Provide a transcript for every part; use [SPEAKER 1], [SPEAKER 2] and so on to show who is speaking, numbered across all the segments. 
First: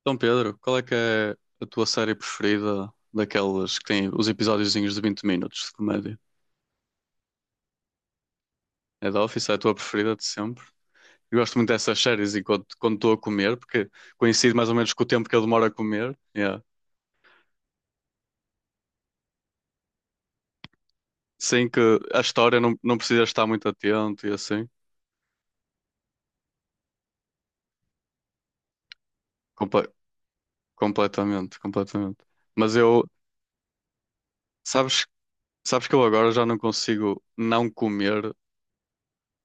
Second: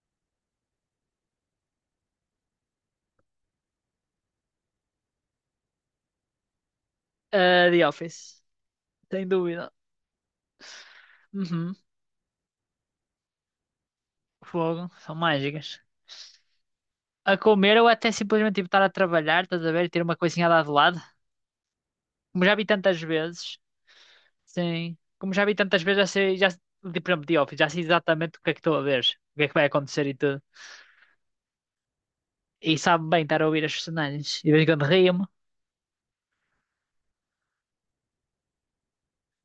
[SPEAKER 1] Então, Pedro, qual é que é a tua série preferida daquelas que têm os episódiozinhos de 20 minutos de comédia?
[SPEAKER 2] Ah, The Office,
[SPEAKER 1] É The
[SPEAKER 2] sem
[SPEAKER 1] Office, é a
[SPEAKER 2] dúvida.
[SPEAKER 1] tua preferida de sempre? Eu gosto muito
[SPEAKER 2] Uhum.
[SPEAKER 1] dessas séries enquanto quando estou a comer, porque coincide mais ou
[SPEAKER 2] Fogo,
[SPEAKER 1] menos com o
[SPEAKER 2] são
[SPEAKER 1] tempo que eu demoro a
[SPEAKER 2] mágicas.
[SPEAKER 1] comer. Yeah.
[SPEAKER 2] A comer ou até simplesmente tipo, estar a trabalhar, estás a ver, e ter uma coisinha lá de lado.
[SPEAKER 1] Sem que a
[SPEAKER 2] Como já
[SPEAKER 1] história
[SPEAKER 2] vi
[SPEAKER 1] não, não
[SPEAKER 2] tantas
[SPEAKER 1] precisa estar
[SPEAKER 2] vezes,
[SPEAKER 1] muito atento e assim.
[SPEAKER 2] sim. Como já vi tantas vezes, já sei, já, por exemplo, The Office, já sei exatamente o que é que estou a ver, o que é que vai
[SPEAKER 1] Comple-
[SPEAKER 2] acontecer e tudo.
[SPEAKER 1] Completamente, completamente.
[SPEAKER 2] E
[SPEAKER 1] Mas eu,
[SPEAKER 2] sabe bem estar a ouvir as personagens. E de vez em quando
[SPEAKER 1] sabes,
[SPEAKER 2] rio-me.
[SPEAKER 1] sabes que eu agora já não consigo não comer,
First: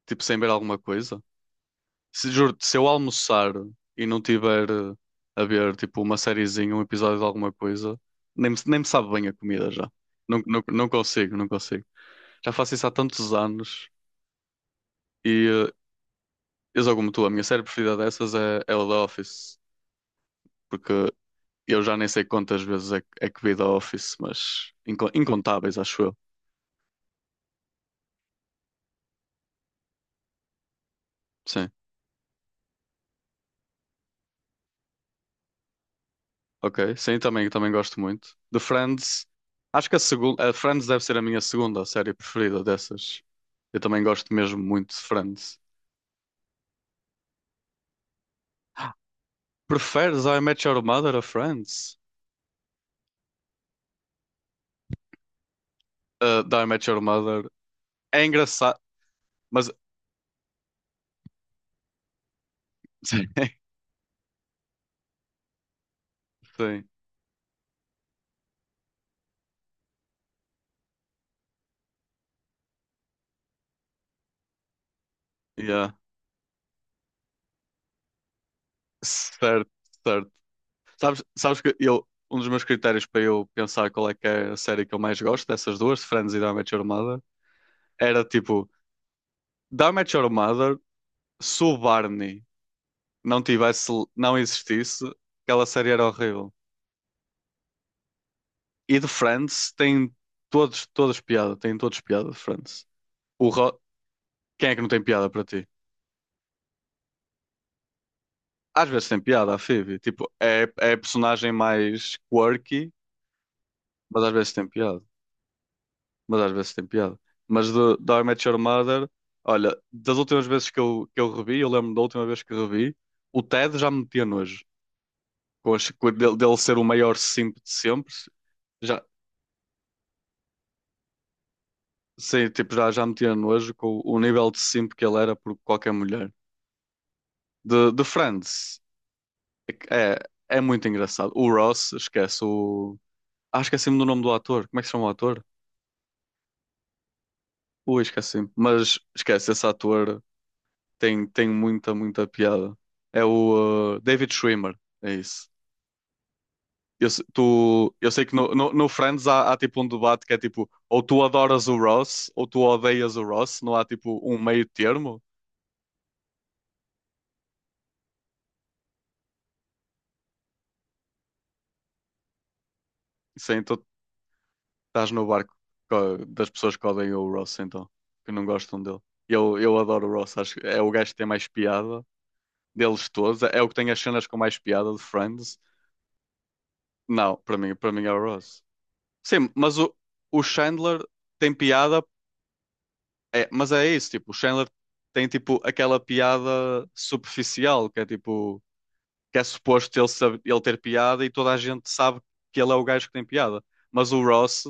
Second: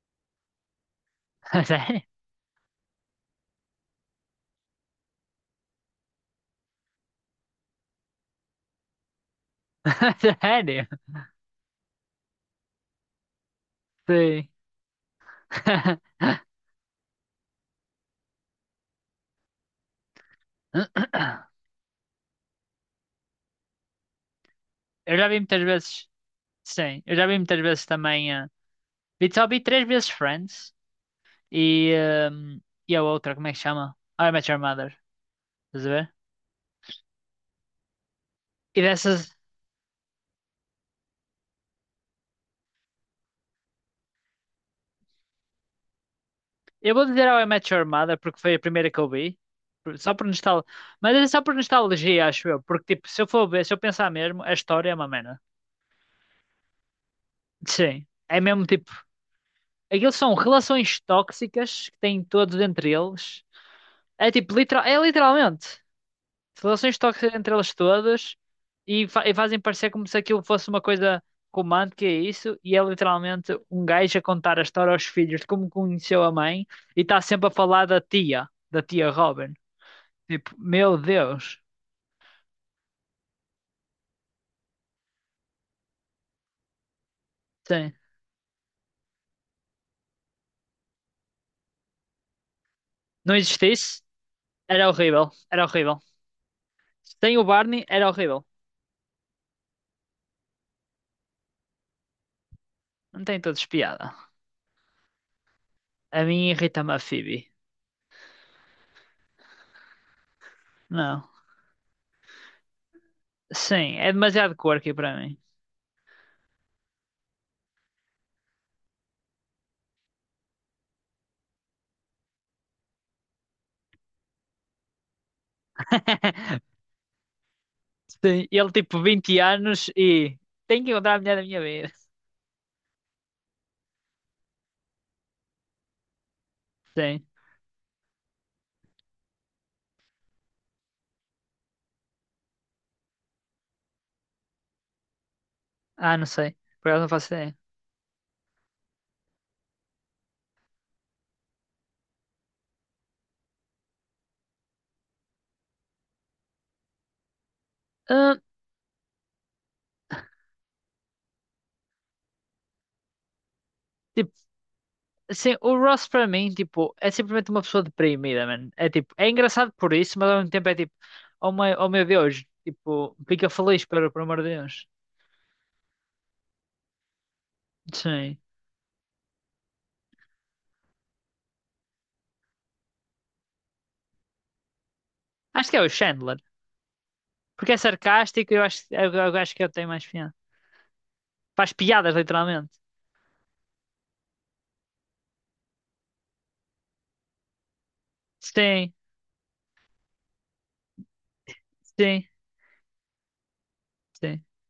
[SPEAKER 1] tipo, sem ver alguma coisa?
[SPEAKER 2] Sério?
[SPEAKER 1] Se, juro se eu almoçar e não tiver a ver tipo uma sériezinha, um episódio de alguma coisa, nem me sabe bem a comida já. Não, não,
[SPEAKER 2] Sério?
[SPEAKER 1] não consigo. Já faço isso há tantos anos
[SPEAKER 2] Sim.
[SPEAKER 1] e eu sou como tu, a minha série preferida dessas é o The Office, porque eu já nem sei quantas vezes é que vi The Office, mas
[SPEAKER 2] Eu já vi muitas
[SPEAKER 1] incontáveis, acho
[SPEAKER 2] vezes,
[SPEAKER 1] eu.
[SPEAKER 2] sim. Eu já vi muitas vezes também. Só vi três vezes Friends.
[SPEAKER 1] Sim.
[SPEAKER 2] e, ehm, e a outra, como é que chama? How I Met Your Mother, estás a ver?
[SPEAKER 1] Ok, sim, também gosto muito. De
[SPEAKER 2] E dessas,
[SPEAKER 1] Friends, acho que a segunda, a Friends deve ser a minha segunda série preferida dessas. Eu também gosto mesmo muito de Friends.
[SPEAKER 2] eu vou dizer How I Met Your Mother porque foi a primeira que eu vi, só
[SPEAKER 1] Preferes
[SPEAKER 2] por
[SPEAKER 1] I Met
[SPEAKER 2] nostalgia,
[SPEAKER 1] Your Mother
[SPEAKER 2] mas
[SPEAKER 1] a
[SPEAKER 2] é só por
[SPEAKER 1] Friends?
[SPEAKER 2] nostalgia, acho eu, porque tipo, se eu for ver, se eu pensar mesmo, a história é uma merda.
[SPEAKER 1] De I Met Your Mother
[SPEAKER 2] Sim,
[SPEAKER 1] é
[SPEAKER 2] é mesmo
[SPEAKER 1] engraçado,
[SPEAKER 2] tipo,
[SPEAKER 1] mas
[SPEAKER 2] aqueles são relações tóxicas que têm todos entre
[SPEAKER 1] sim,
[SPEAKER 2] eles, é tipo, literal, é literalmente.
[SPEAKER 1] sim,
[SPEAKER 2] Relações tóxicas entre elas todas e fazem parecer como se aquilo fosse uma coisa romântica, é isso, e é literalmente um gajo a contar a história aos filhos de como
[SPEAKER 1] yeah.
[SPEAKER 2] conheceu a mãe e está sempre a falar da tia Robin.
[SPEAKER 1] Certo, certo.
[SPEAKER 2] Tipo, meu
[SPEAKER 1] Sabes,
[SPEAKER 2] Deus.
[SPEAKER 1] sabes que eu, um dos meus critérios para eu pensar qual é que é a série que eu mais gosto dessas duas, de Friends e de I Met Your Mother,
[SPEAKER 2] Sim.
[SPEAKER 1] era tipo, de I Met Your Mother, sou Barney.
[SPEAKER 2] Não
[SPEAKER 1] Não tivesse,
[SPEAKER 2] existisse,
[SPEAKER 1] não
[SPEAKER 2] era
[SPEAKER 1] existisse,
[SPEAKER 2] horrível,
[SPEAKER 1] aquela
[SPEAKER 2] era
[SPEAKER 1] série
[SPEAKER 2] horrível.
[SPEAKER 1] era horrível.
[SPEAKER 2] Sem o Barney, era horrível.
[SPEAKER 1] E de Friends tem todos, todos piada, tem todos piada de Friends.
[SPEAKER 2] Não tem
[SPEAKER 1] O
[SPEAKER 2] todos
[SPEAKER 1] Ro-
[SPEAKER 2] piada.
[SPEAKER 1] Quem é que não tem piada para ti?
[SPEAKER 2] A mim irrita-me a Phoebe.
[SPEAKER 1] Às vezes tem piada, a Phoebe. Tipo, é a
[SPEAKER 2] Não.
[SPEAKER 1] personagem mais quirky,
[SPEAKER 2] Sim, é
[SPEAKER 1] mas às vezes
[SPEAKER 2] demasiado
[SPEAKER 1] tem
[SPEAKER 2] quirky
[SPEAKER 1] piada.
[SPEAKER 2] para mim.
[SPEAKER 1] Mas às vezes tem piada. Mas do I Met Your Mother, olha, das últimas vezes que eu revi, eu lembro da última vez que revi, o Ted já me metia nojo. Com, dele, dele ser o maior simp de sempre,
[SPEAKER 2] Sim, ele tipo
[SPEAKER 1] já,
[SPEAKER 2] 20 anos e tem que encontrar a mulher da minha vida.
[SPEAKER 1] Sim, tipo, já, já me tinha nojo com o, nível de simp que ele era por qualquer mulher.
[SPEAKER 2] Sim.
[SPEAKER 1] De Friends, é, é muito engraçado. O Ross, esquece, o... Ah, esqueci-me do nome do ator. Como é que se chama o ator?
[SPEAKER 2] Ah, não sei. Por acaso não faço ideia.
[SPEAKER 1] Ui, esqueci-me. Mas, esquece, esse ator tem, tem muita piada. É o David Schwimmer, é isso. Eu, tu, eu sei que
[SPEAKER 2] Ah,
[SPEAKER 1] no Friends há, há tipo um debate que é tipo, ou tu adoras o Ross, ou tu odeias o Ross, não há tipo
[SPEAKER 2] tipo,
[SPEAKER 1] um meio termo.
[SPEAKER 2] assim, o Ross para mim, tipo, é simplesmente uma pessoa deprimida, mano. É tipo, é engraçado por isso, mas ao mesmo tempo é tipo, oh meu Deus, tipo, fica
[SPEAKER 1] Sim,
[SPEAKER 2] feliz, pelo amor de Deus.
[SPEAKER 1] Estás no barco das pessoas que odeiam o Ross, então, que
[SPEAKER 2] Sim.
[SPEAKER 1] não gostam dele. Eu adoro o Ross, acho que é o gajo que tem mais piada deles todos, é o que tem as cenas com mais piada de Friends.
[SPEAKER 2] Acho que é o Chandler.
[SPEAKER 1] Não, para
[SPEAKER 2] Porque
[SPEAKER 1] mim,
[SPEAKER 2] é
[SPEAKER 1] para mim é o
[SPEAKER 2] sarcástico e
[SPEAKER 1] Ross.
[SPEAKER 2] eu acho, eu
[SPEAKER 1] Sim,
[SPEAKER 2] acho que ele
[SPEAKER 1] mas
[SPEAKER 2] tem mais piada.
[SPEAKER 1] o Chandler tem
[SPEAKER 2] Faz
[SPEAKER 1] piada,
[SPEAKER 2] piadas, literalmente.
[SPEAKER 1] é, mas é isso, tipo, o Chandler tem tipo aquela piada superficial, que é tipo,
[SPEAKER 2] Sim,
[SPEAKER 1] que é suposto ele, saber, ele ter piada e toda a gente sabe
[SPEAKER 2] sim,
[SPEAKER 1] que ele é o gajo que tem piada. Mas o
[SPEAKER 2] sim.
[SPEAKER 1] Ross.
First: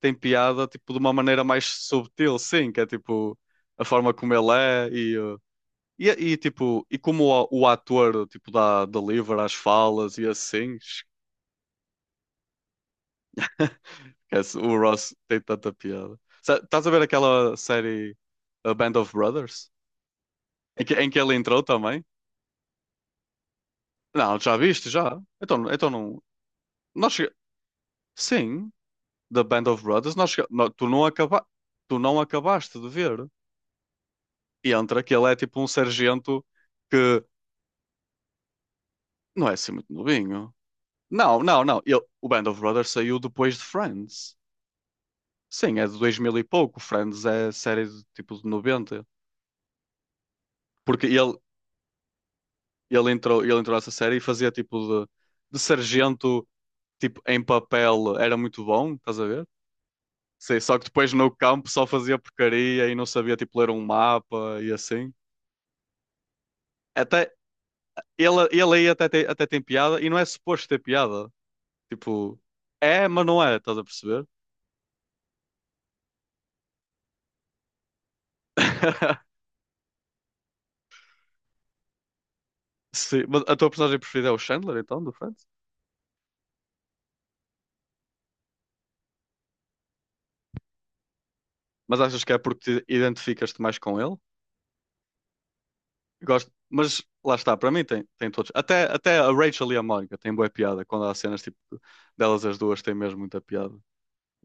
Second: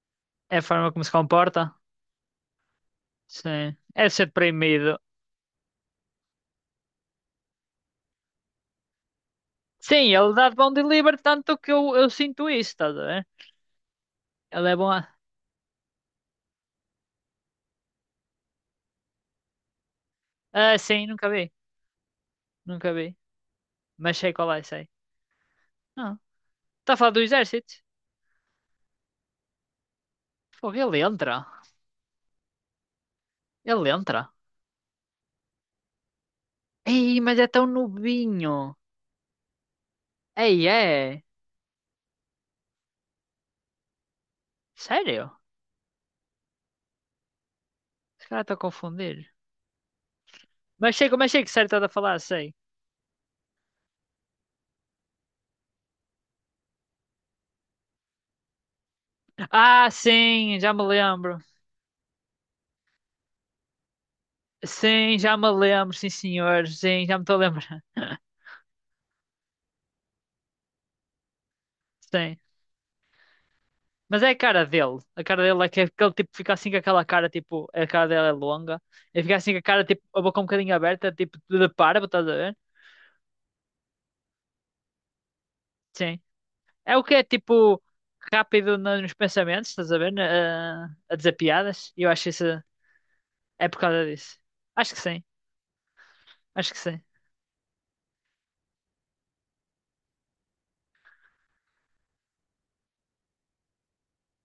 [SPEAKER 1] Tem
[SPEAKER 2] É a
[SPEAKER 1] piada,
[SPEAKER 2] forma
[SPEAKER 1] tipo, de
[SPEAKER 2] como se
[SPEAKER 1] uma maneira
[SPEAKER 2] comporta.
[SPEAKER 1] mais subtil, sim, que é tipo
[SPEAKER 2] Sim.
[SPEAKER 1] a
[SPEAKER 2] É
[SPEAKER 1] forma
[SPEAKER 2] ser
[SPEAKER 1] como ele é
[SPEAKER 2] deprimido.
[SPEAKER 1] e e, tipo, e como o ator, tipo, dá deliver as
[SPEAKER 2] Sim,
[SPEAKER 1] falas e
[SPEAKER 2] ele dá de bom
[SPEAKER 1] assim.
[SPEAKER 2] delivery, tanto que eu sinto isso, estás a ver?
[SPEAKER 1] Esquece,
[SPEAKER 2] Ele é
[SPEAKER 1] o
[SPEAKER 2] bom.
[SPEAKER 1] Ross tem tanta piada. Estás a ver aquela série A Band of Brothers?
[SPEAKER 2] Ah, sim,
[SPEAKER 1] Em que
[SPEAKER 2] nunca
[SPEAKER 1] ele
[SPEAKER 2] vi.
[SPEAKER 1] entrou também?
[SPEAKER 2] Nunca vi. Mas sei
[SPEAKER 1] Não,
[SPEAKER 2] qual
[SPEAKER 1] já
[SPEAKER 2] é,
[SPEAKER 1] viste,
[SPEAKER 2] sei.
[SPEAKER 1] já. Então, então
[SPEAKER 2] Ah,
[SPEAKER 1] não.
[SPEAKER 2] está a falar
[SPEAKER 1] Nós
[SPEAKER 2] do
[SPEAKER 1] chega-
[SPEAKER 2] exército?
[SPEAKER 1] Sim, da Band of Brothers,
[SPEAKER 2] Fogo,
[SPEAKER 1] tu,
[SPEAKER 2] ele
[SPEAKER 1] não
[SPEAKER 2] entra.
[SPEAKER 1] acaba... tu não acabaste de ver.
[SPEAKER 2] Ele entra.
[SPEAKER 1] E entra que ele é tipo um sargento
[SPEAKER 2] Ei,
[SPEAKER 1] que
[SPEAKER 2] mas é tão novinho.
[SPEAKER 1] Não é assim muito novinho.
[SPEAKER 2] Ei, é.
[SPEAKER 1] Não, não, não. O Band of Brothers saiu depois de Friends.
[SPEAKER 2] Sério?
[SPEAKER 1] Sim, é de 2000 e pouco. Friends é série de,
[SPEAKER 2] Esse
[SPEAKER 1] tipo
[SPEAKER 2] cara
[SPEAKER 1] de
[SPEAKER 2] está a
[SPEAKER 1] 90.
[SPEAKER 2] confundir.
[SPEAKER 1] Porque
[SPEAKER 2] Mas
[SPEAKER 1] ele,
[SPEAKER 2] sei que sério estás a falar, sei.
[SPEAKER 1] ele entrou nessa série e fazia tipo de sargento, tipo em papel, era muito bom, estás a ver?
[SPEAKER 2] Ah, sim,
[SPEAKER 1] Sim,
[SPEAKER 2] já
[SPEAKER 1] só
[SPEAKER 2] me
[SPEAKER 1] que depois no
[SPEAKER 2] lembro.
[SPEAKER 1] campo só fazia porcaria e não sabia tipo ler um mapa e assim.
[SPEAKER 2] Sim, já me lembro, sim, senhor. Sim, já me
[SPEAKER 1] Até
[SPEAKER 2] estou a lembrar.
[SPEAKER 1] ele, ele aí até tem piada e não é suposto ter piada.
[SPEAKER 2] Sim.
[SPEAKER 1] Tipo, é, mas não é, estás a
[SPEAKER 2] Mas
[SPEAKER 1] perceber?
[SPEAKER 2] é a cara dele. A cara dele é que é aquele tipo fica assim com aquela cara, tipo, a cara dele é longa. Ele fica assim com a cara, tipo, a boca um bocadinho aberta, tipo, de parvo, estás a ver?
[SPEAKER 1] Sim, mas a tua personagem preferida é o Chandler, então, do Friends?
[SPEAKER 2] Sim. É o que é, tipo, rápido nos pensamentos, estás a ver? A dizer piadas.
[SPEAKER 1] Mas
[SPEAKER 2] E eu
[SPEAKER 1] achas
[SPEAKER 2] acho
[SPEAKER 1] que é
[SPEAKER 2] isso.
[SPEAKER 1] porque te identificas-te
[SPEAKER 2] É
[SPEAKER 1] mais
[SPEAKER 2] por
[SPEAKER 1] com
[SPEAKER 2] causa
[SPEAKER 1] ele?
[SPEAKER 2] disso. Acho que sim.
[SPEAKER 1] Gosto,
[SPEAKER 2] Acho que sim.
[SPEAKER 1] mas lá está, para mim tem, tem todos. Até, até a Rachel e a Mónica têm boa piada, quando há cenas tipo delas as duas têm mesmo muita piada.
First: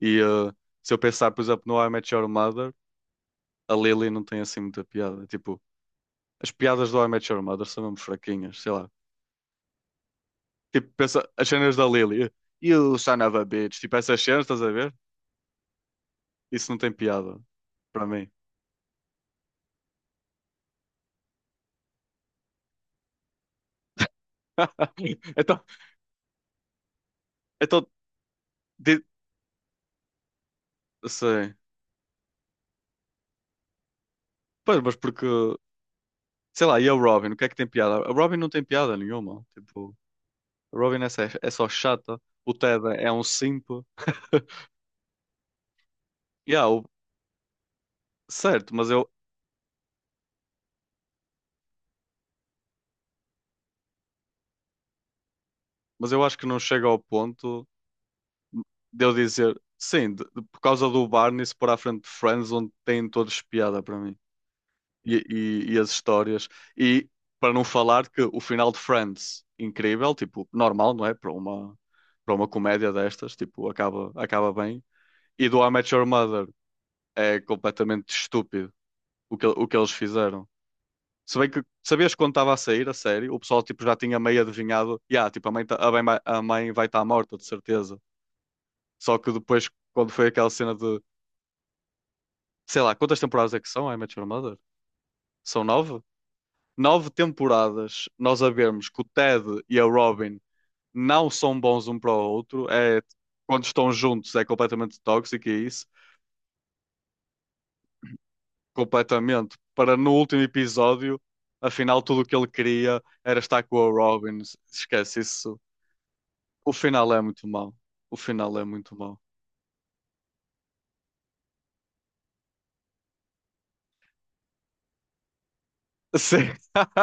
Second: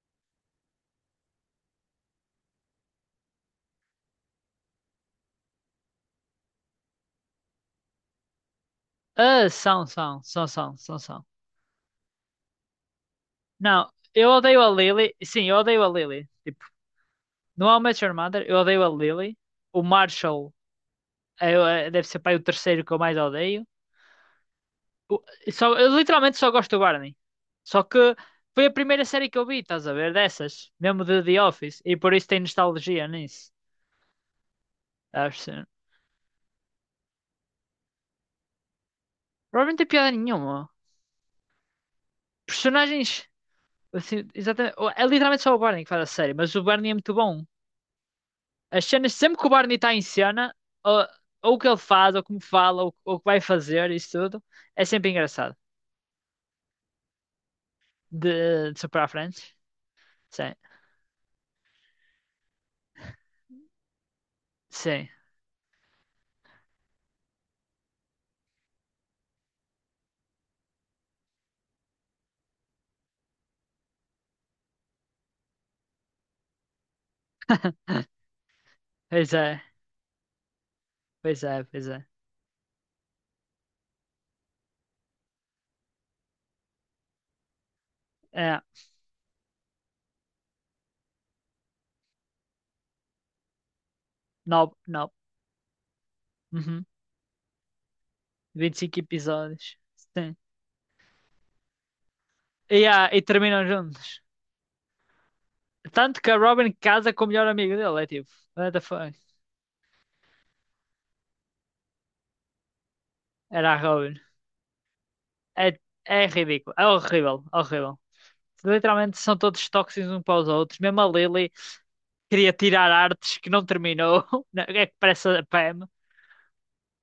[SPEAKER 1] E eh, Se eu pensar, por exemplo, no How I Met Your Mother, a Lily não tem assim muita piada. Tipo, as piadas do How I Met Your Mother são mesmo fraquinhas, sei lá.
[SPEAKER 2] Ah, são, são, são, são,
[SPEAKER 1] Tipo,
[SPEAKER 2] são, são.
[SPEAKER 1] pensa, as cenas da Lily, You son of a bitch,
[SPEAKER 2] Não,
[SPEAKER 1] tipo essas
[SPEAKER 2] eu
[SPEAKER 1] cenas,
[SPEAKER 2] odeio
[SPEAKER 1] estás
[SPEAKER 2] a
[SPEAKER 1] a ver?
[SPEAKER 2] Lily. Sim, eu odeio a Lily. Tipo,
[SPEAKER 1] Isso não tem piada,
[SPEAKER 2] no How I Met
[SPEAKER 1] para
[SPEAKER 2] Your
[SPEAKER 1] mim.
[SPEAKER 2] Mother, eu odeio a Lily. O Marshall é, deve ser pai o terceiro que eu mais odeio. o-
[SPEAKER 1] Então,
[SPEAKER 2] Só, eu literalmente só gosto do Barney. Só
[SPEAKER 1] então
[SPEAKER 2] que foi a primeira série que eu vi, estás a ver? Dessas. Mesmo de The
[SPEAKER 1] Sei.
[SPEAKER 2] Office. E por isso tem nostalgia nisso.
[SPEAKER 1] Pois, mas porque,
[SPEAKER 2] Acho que
[SPEAKER 1] sei lá, e a Robin, o que é que tem piada? A Robin não tem piada nenhuma.
[SPEAKER 2] provavelmente tem
[SPEAKER 1] Tipo,
[SPEAKER 2] piada nenhuma.
[SPEAKER 1] a Robin é, é só chata. O Ted é um
[SPEAKER 2] Personagens.
[SPEAKER 1] simp.
[SPEAKER 2] Assim, exatamente. É literalmente só o Barney que faz a série, mas o
[SPEAKER 1] Yeah,
[SPEAKER 2] Barney é muito bom.
[SPEAKER 1] certo,
[SPEAKER 2] As cenas, sempre que o Barney está em cena, ou, ou o que ele faz, ou como fala, ou o que vai fazer, isso tudo, é sempre engraçado.
[SPEAKER 1] mas eu acho que não chega ao ponto
[SPEAKER 2] De super
[SPEAKER 1] de
[SPEAKER 2] à
[SPEAKER 1] eu
[SPEAKER 2] frente.
[SPEAKER 1] dizer, sim,
[SPEAKER 2] Sim.
[SPEAKER 1] por causa do Barney se pôr à frente de Friends, onde têm todos piada para mim.
[SPEAKER 2] Sim.
[SPEAKER 1] E as histórias. E para não falar que o final de Friends, incrível, tipo, normal, não é? Para uma comédia destas, tipo, acaba, acaba bem. E do I Met Your Mother é completamente estúpido
[SPEAKER 2] Pois é.
[SPEAKER 1] o que eles fizeram. Se
[SPEAKER 2] Pois
[SPEAKER 1] bem
[SPEAKER 2] é,
[SPEAKER 1] que
[SPEAKER 2] pois é.
[SPEAKER 1] sabias quando estava a sair a série, o pessoal tipo, já tinha meio adivinhado, yeah, tipo, a mãe, a mãe vai estar morta, de certeza.
[SPEAKER 2] É.
[SPEAKER 1] Só que depois, quando foi aquela cena de, sei lá, quantas temporadas é que são, I Met Your Mother?
[SPEAKER 2] Não, não.
[SPEAKER 1] São nove? Nove temporadas nós a vermos
[SPEAKER 2] 25
[SPEAKER 1] que o Ted
[SPEAKER 2] episódios.
[SPEAKER 1] e a
[SPEAKER 2] Sim.
[SPEAKER 1] Robin não são bons um para o outro,
[SPEAKER 2] E,
[SPEAKER 1] é,
[SPEAKER 2] ah, e
[SPEAKER 1] quando
[SPEAKER 2] terminam
[SPEAKER 1] estão
[SPEAKER 2] juntos.
[SPEAKER 1] juntos é completamente tóxico e é isso.
[SPEAKER 2] Tanto que a Robin casa com o melhor amigo dele. É tipo, what the fuck?
[SPEAKER 1] Completamente para no último episódio, afinal, tudo o que ele queria era estar
[SPEAKER 2] Era
[SPEAKER 1] com
[SPEAKER 2] a
[SPEAKER 1] a
[SPEAKER 2] Robin.
[SPEAKER 1] Robin. Esquece isso.
[SPEAKER 2] É, é
[SPEAKER 1] O
[SPEAKER 2] ridículo. É
[SPEAKER 1] final é
[SPEAKER 2] horrível.
[SPEAKER 1] muito mau.
[SPEAKER 2] Horrível.
[SPEAKER 1] O final é muito
[SPEAKER 2] Literalmente
[SPEAKER 1] mau.
[SPEAKER 2] são todos tóxicos uns para os outros. Mesmo a Lily queria tirar artes que não terminou. Não, é que parece a Pam.
[SPEAKER 1] Sim,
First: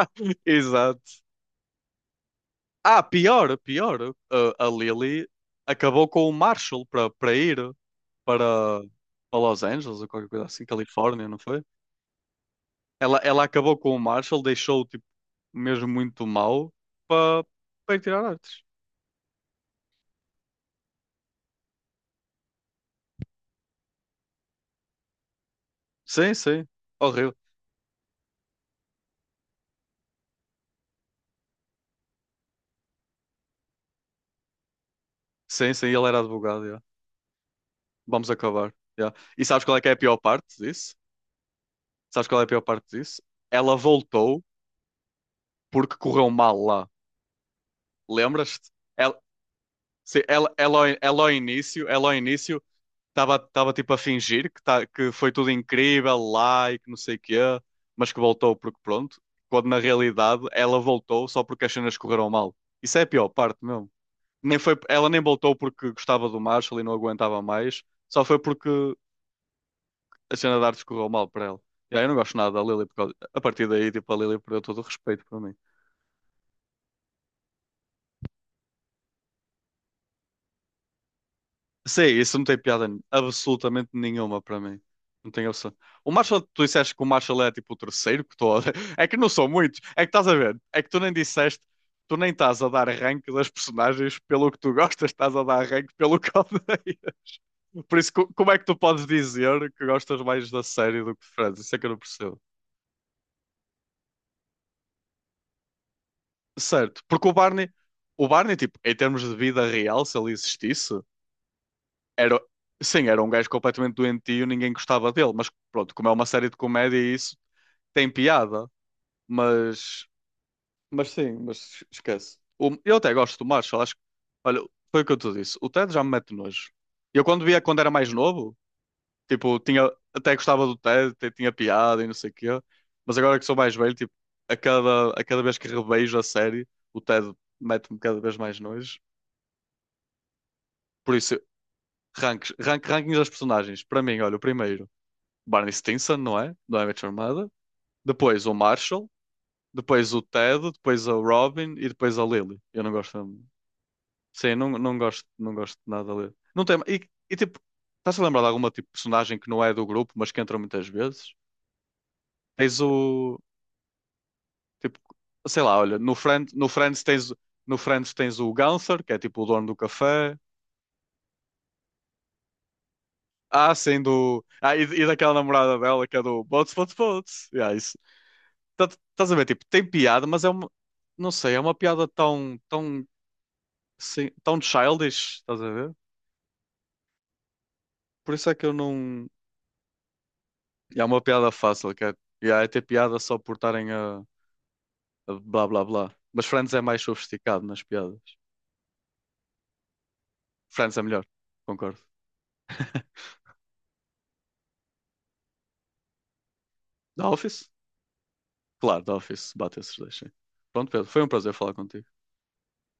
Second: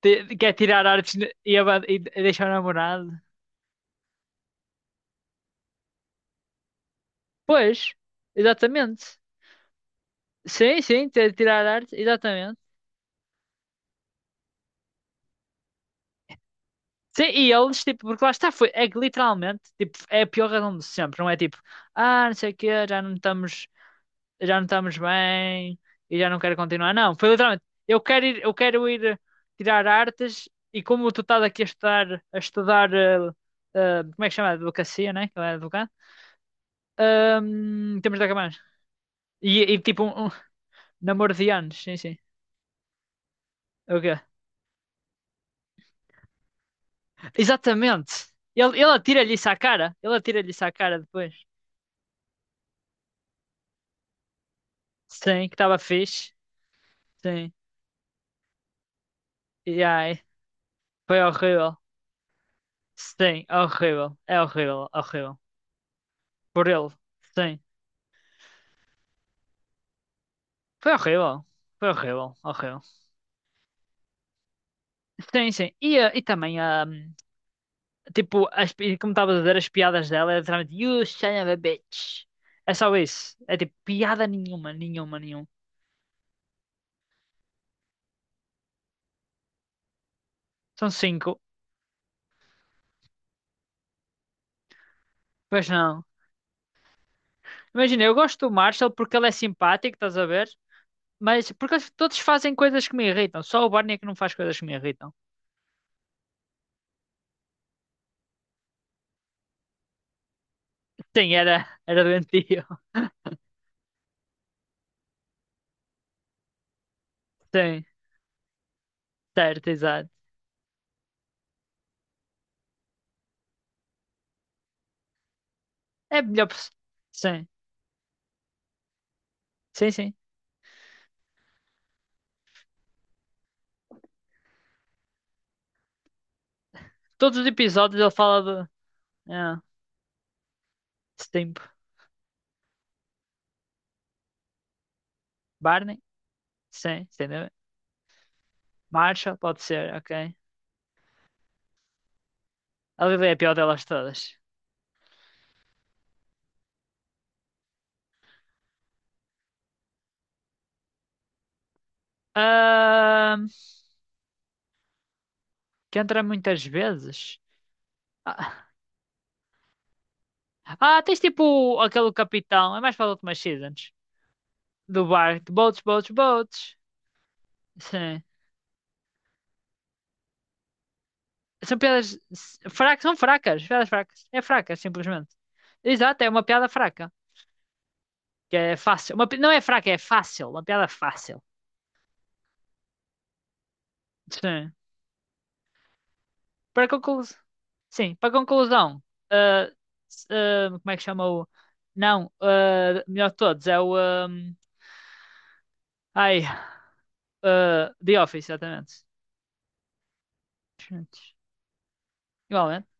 [SPEAKER 2] Quer tirar
[SPEAKER 1] exato.
[SPEAKER 2] artes e deixar o
[SPEAKER 1] Ah,
[SPEAKER 2] namorado.
[SPEAKER 1] pior, pior. A Lily acabou com o Marshall para
[SPEAKER 2] Pois,
[SPEAKER 1] para,
[SPEAKER 2] exatamente.
[SPEAKER 1] para Los Angeles ou qualquer coisa assim,
[SPEAKER 2] Sim, sim,
[SPEAKER 1] Califórnia, não foi?
[SPEAKER 2] tirar artes, exatamente.
[SPEAKER 1] Ela acabou com o Marshall, deixou-o tipo, mesmo muito mau
[SPEAKER 2] Sim,
[SPEAKER 1] para
[SPEAKER 2] e eles,
[SPEAKER 1] para ir
[SPEAKER 2] tipo,
[SPEAKER 1] tirar
[SPEAKER 2] porque lá está,
[SPEAKER 1] artes.
[SPEAKER 2] foi, é que literalmente, tipo, é a pior razão de sempre, não é tipo, ah, não sei o quê, já não estamos bem e já
[SPEAKER 1] Sim,
[SPEAKER 2] não quero
[SPEAKER 1] sim.
[SPEAKER 2] continuar. Não, foi
[SPEAKER 1] Horrível.
[SPEAKER 2] literalmente, eu quero ir tirar artes e como tu estás aqui a estudar, como é que chama? Advocacia, né? Que eu era
[SPEAKER 1] Sim, sim,
[SPEAKER 2] advogado.
[SPEAKER 1] ele era advogado. Yeah.
[SPEAKER 2] Temos de
[SPEAKER 1] Vamos
[SPEAKER 2] acabar.
[SPEAKER 1] acabar. Yeah. E sabes qual
[SPEAKER 2] E
[SPEAKER 1] é que é a
[SPEAKER 2] tipo,
[SPEAKER 1] pior
[SPEAKER 2] um
[SPEAKER 1] parte disso?
[SPEAKER 2] namoro de anos, sim, sim.
[SPEAKER 1] Sabes qual é a pior parte disso? Ela
[SPEAKER 2] É o quê?
[SPEAKER 1] voltou porque correu mal lá.
[SPEAKER 2] Exatamente. Ele,
[SPEAKER 1] Lembras-te?
[SPEAKER 2] ele
[SPEAKER 1] Ela,
[SPEAKER 2] atira-lhe isso à cara, ele
[SPEAKER 1] sim,
[SPEAKER 2] atira-lhe
[SPEAKER 1] ela,
[SPEAKER 2] isso à
[SPEAKER 1] ela, ao- in-
[SPEAKER 2] cara depois.
[SPEAKER 1] ela ao início estava estava tipo a fingir que, tá, que foi
[SPEAKER 2] Sim,
[SPEAKER 1] tudo
[SPEAKER 2] que estava
[SPEAKER 1] incrível
[SPEAKER 2] fixe.
[SPEAKER 1] lá e que não sei o quê,
[SPEAKER 2] Sim.
[SPEAKER 1] mas que voltou porque pronto. Quando na
[SPEAKER 2] E ai,
[SPEAKER 1] realidade ela
[SPEAKER 2] foi
[SPEAKER 1] voltou só porque as
[SPEAKER 2] horrível.
[SPEAKER 1] cenas correram mal. Isso é a pior
[SPEAKER 2] Sim,
[SPEAKER 1] parte mesmo.
[SPEAKER 2] horrível. É
[SPEAKER 1] Nem foi,
[SPEAKER 2] horrível,
[SPEAKER 1] ela nem
[SPEAKER 2] horrível.
[SPEAKER 1] voltou porque gostava do
[SPEAKER 2] Por
[SPEAKER 1] Marshall e
[SPEAKER 2] ele.
[SPEAKER 1] não aguentava
[SPEAKER 2] Sim.
[SPEAKER 1] mais. Só foi porque a cena de artes
[SPEAKER 2] Foi
[SPEAKER 1] correu mal para
[SPEAKER 2] horrível.
[SPEAKER 1] ela.
[SPEAKER 2] Foi
[SPEAKER 1] Yeah, eu não
[SPEAKER 2] horrível,
[SPEAKER 1] gosto nada da
[SPEAKER 2] horrível.
[SPEAKER 1] Lily, porque a partir daí, tipo, a Lily perdeu todo o respeito para
[SPEAKER 2] Sim,
[SPEAKER 1] mim.
[SPEAKER 2] sim. E, e também, ah, tipo, como estava a dizer, as piadas dela é literalmente You son of a bitch.
[SPEAKER 1] Sim, isso não tem
[SPEAKER 2] É
[SPEAKER 1] piada
[SPEAKER 2] só isso. É tipo,
[SPEAKER 1] absolutamente
[SPEAKER 2] piada
[SPEAKER 1] nenhuma para
[SPEAKER 2] nenhuma,
[SPEAKER 1] mim.
[SPEAKER 2] nenhuma,
[SPEAKER 1] Não tem
[SPEAKER 2] nenhuma.
[SPEAKER 1] opção. O Marshall, tu disseste que o Marshall é tipo o terceiro que estou a... É que não são muitos. É que estás a ver? É que
[SPEAKER 2] São
[SPEAKER 1] tu nem
[SPEAKER 2] cinco.
[SPEAKER 1] disseste, tu nem estás a dar rank das personagens pelo que tu gostas, estás a dar
[SPEAKER 2] Pois
[SPEAKER 1] rank
[SPEAKER 2] não.
[SPEAKER 1] pelo que odeias. Por
[SPEAKER 2] Imagina,
[SPEAKER 1] isso,
[SPEAKER 2] eu gosto do
[SPEAKER 1] como é que tu
[SPEAKER 2] Marshall
[SPEAKER 1] podes
[SPEAKER 2] porque ele é
[SPEAKER 1] dizer que
[SPEAKER 2] simpático, estás
[SPEAKER 1] gostas
[SPEAKER 2] a ver?
[SPEAKER 1] mais da série do que de
[SPEAKER 2] Mas
[SPEAKER 1] Friends?
[SPEAKER 2] porque
[SPEAKER 1] Isso é que
[SPEAKER 2] eles
[SPEAKER 1] eu não
[SPEAKER 2] todos
[SPEAKER 1] percebo.
[SPEAKER 2] fazem coisas que me irritam. Só o Barney é que não faz coisas que me irritam.
[SPEAKER 1] Certo, porque o Barney, tipo, em termos de vida real, se ele existisse,
[SPEAKER 2] Sim, era, era
[SPEAKER 1] era,
[SPEAKER 2] doentio.
[SPEAKER 1] sim, era um gajo completamente doentio, ninguém gostava dele, mas pronto, como é uma série de comédia, isso
[SPEAKER 2] Sim,
[SPEAKER 1] tem piada,
[SPEAKER 2] certo,
[SPEAKER 1] mas,
[SPEAKER 2] exato.
[SPEAKER 1] mas sim, mas esquece. Eu até gosto do Marshall, acho que, olha, foi o que eu te disse, o Ted já me
[SPEAKER 2] É
[SPEAKER 1] mete
[SPEAKER 2] melhor.
[SPEAKER 1] nojo. Eu quando
[SPEAKER 2] Sim,
[SPEAKER 1] via quando era mais novo, tipo, tinha,
[SPEAKER 2] sim, sim.
[SPEAKER 1] até gostava do Ted, até tinha piada e não sei o quê, mas agora que sou mais velho, tipo, a cada vez que revejo a série, o Ted
[SPEAKER 2] Todos os
[SPEAKER 1] mete-me
[SPEAKER 2] episódios ele
[SPEAKER 1] cada vez mais
[SPEAKER 2] fala
[SPEAKER 1] nojo.
[SPEAKER 2] de. É,
[SPEAKER 1] Por isso,
[SPEAKER 2] Stimp.
[SPEAKER 1] ranks, rank, rankings das personagens. Para mim, olha, o primeiro, Barney
[SPEAKER 2] Barney?
[SPEAKER 1] Stinson, não é? Do I Met
[SPEAKER 2] Sim,
[SPEAKER 1] Your Mother.
[SPEAKER 2] entendeu?
[SPEAKER 1] Depois o Marshall,
[SPEAKER 2] Marshall, pode ser,
[SPEAKER 1] depois o
[SPEAKER 2] ok.
[SPEAKER 1] Ted, depois o Robin e depois a Lily. Eu não
[SPEAKER 2] A
[SPEAKER 1] gosto.
[SPEAKER 2] Lily é a pior delas todas.
[SPEAKER 1] Sim, não, não gosto, não gosto de nada dele. Não tem, e tipo, estás a lembrar de alguma tipo, personagem que não é do grupo, mas que entra muitas vezes? Tens o.
[SPEAKER 2] Ahn,
[SPEAKER 1] Tipo, sei lá, olha,
[SPEAKER 2] que entra muitas
[SPEAKER 1] No Friends tens.
[SPEAKER 2] vezes.
[SPEAKER 1] No Friends tens o
[SPEAKER 2] Ah,
[SPEAKER 1] Gunther, que é tipo o dono do café.
[SPEAKER 2] ah, tens tipo aquele capitão, é mais para as últimas
[SPEAKER 1] Ah,
[SPEAKER 2] seasons.
[SPEAKER 1] sim, do. Ah, e
[SPEAKER 2] Do
[SPEAKER 1] daquela
[SPEAKER 2] bar, de
[SPEAKER 1] namorada
[SPEAKER 2] boats,
[SPEAKER 1] dela
[SPEAKER 2] boats,
[SPEAKER 1] que é do Bots,
[SPEAKER 2] boats.
[SPEAKER 1] Bots, Bots. Yeah, isso.
[SPEAKER 2] Sim.
[SPEAKER 1] tá- Estás a ver, tipo, tem piada, mas é uma, não sei, é uma piada tão,
[SPEAKER 2] Fracas,
[SPEAKER 1] tão,
[SPEAKER 2] são fracas, piadas fracas.
[SPEAKER 1] assim,
[SPEAKER 2] É
[SPEAKER 1] tão
[SPEAKER 2] fraca, simplesmente.
[SPEAKER 1] childish, estás a ver?
[SPEAKER 2] Exato, é uma piada fraca.
[SPEAKER 1] Por isso é
[SPEAKER 2] Que
[SPEAKER 1] que eu
[SPEAKER 2] é fácil.
[SPEAKER 1] não,
[SPEAKER 2] Não é fraca, é fácil. Uma piada
[SPEAKER 1] é uma
[SPEAKER 2] fácil.
[SPEAKER 1] piada fácil, que é, yeah, é ter piada só por estarem
[SPEAKER 2] Sim.
[SPEAKER 1] a blá blá blá. Mas Friends é
[SPEAKER 2] Para
[SPEAKER 1] mais
[SPEAKER 2] conclu...
[SPEAKER 1] sofisticado nas
[SPEAKER 2] Sim,
[SPEAKER 1] piadas.
[SPEAKER 2] para conclusão, ah, ah, como
[SPEAKER 1] Friends
[SPEAKER 2] é
[SPEAKER 1] é
[SPEAKER 2] que
[SPEAKER 1] melhor,
[SPEAKER 2] chama o.
[SPEAKER 1] concordo.
[SPEAKER 2] Não, ah, melhor de todos, é o. ah, ai,
[SPEAKER 1] The Office?
[SPEAKER 2] ah, The Office,
[SPEAKER 1] Claro,
[SPEAKER 2] exatamente.
[SPEAKER 1] The Office, bate esses dois, sim. Pronto, Pedro, foi um
[SPEAKER 2] Excelente.
[SPEAKER 1] prazer falar contigo.
[SPEAKER 2] Igualmente.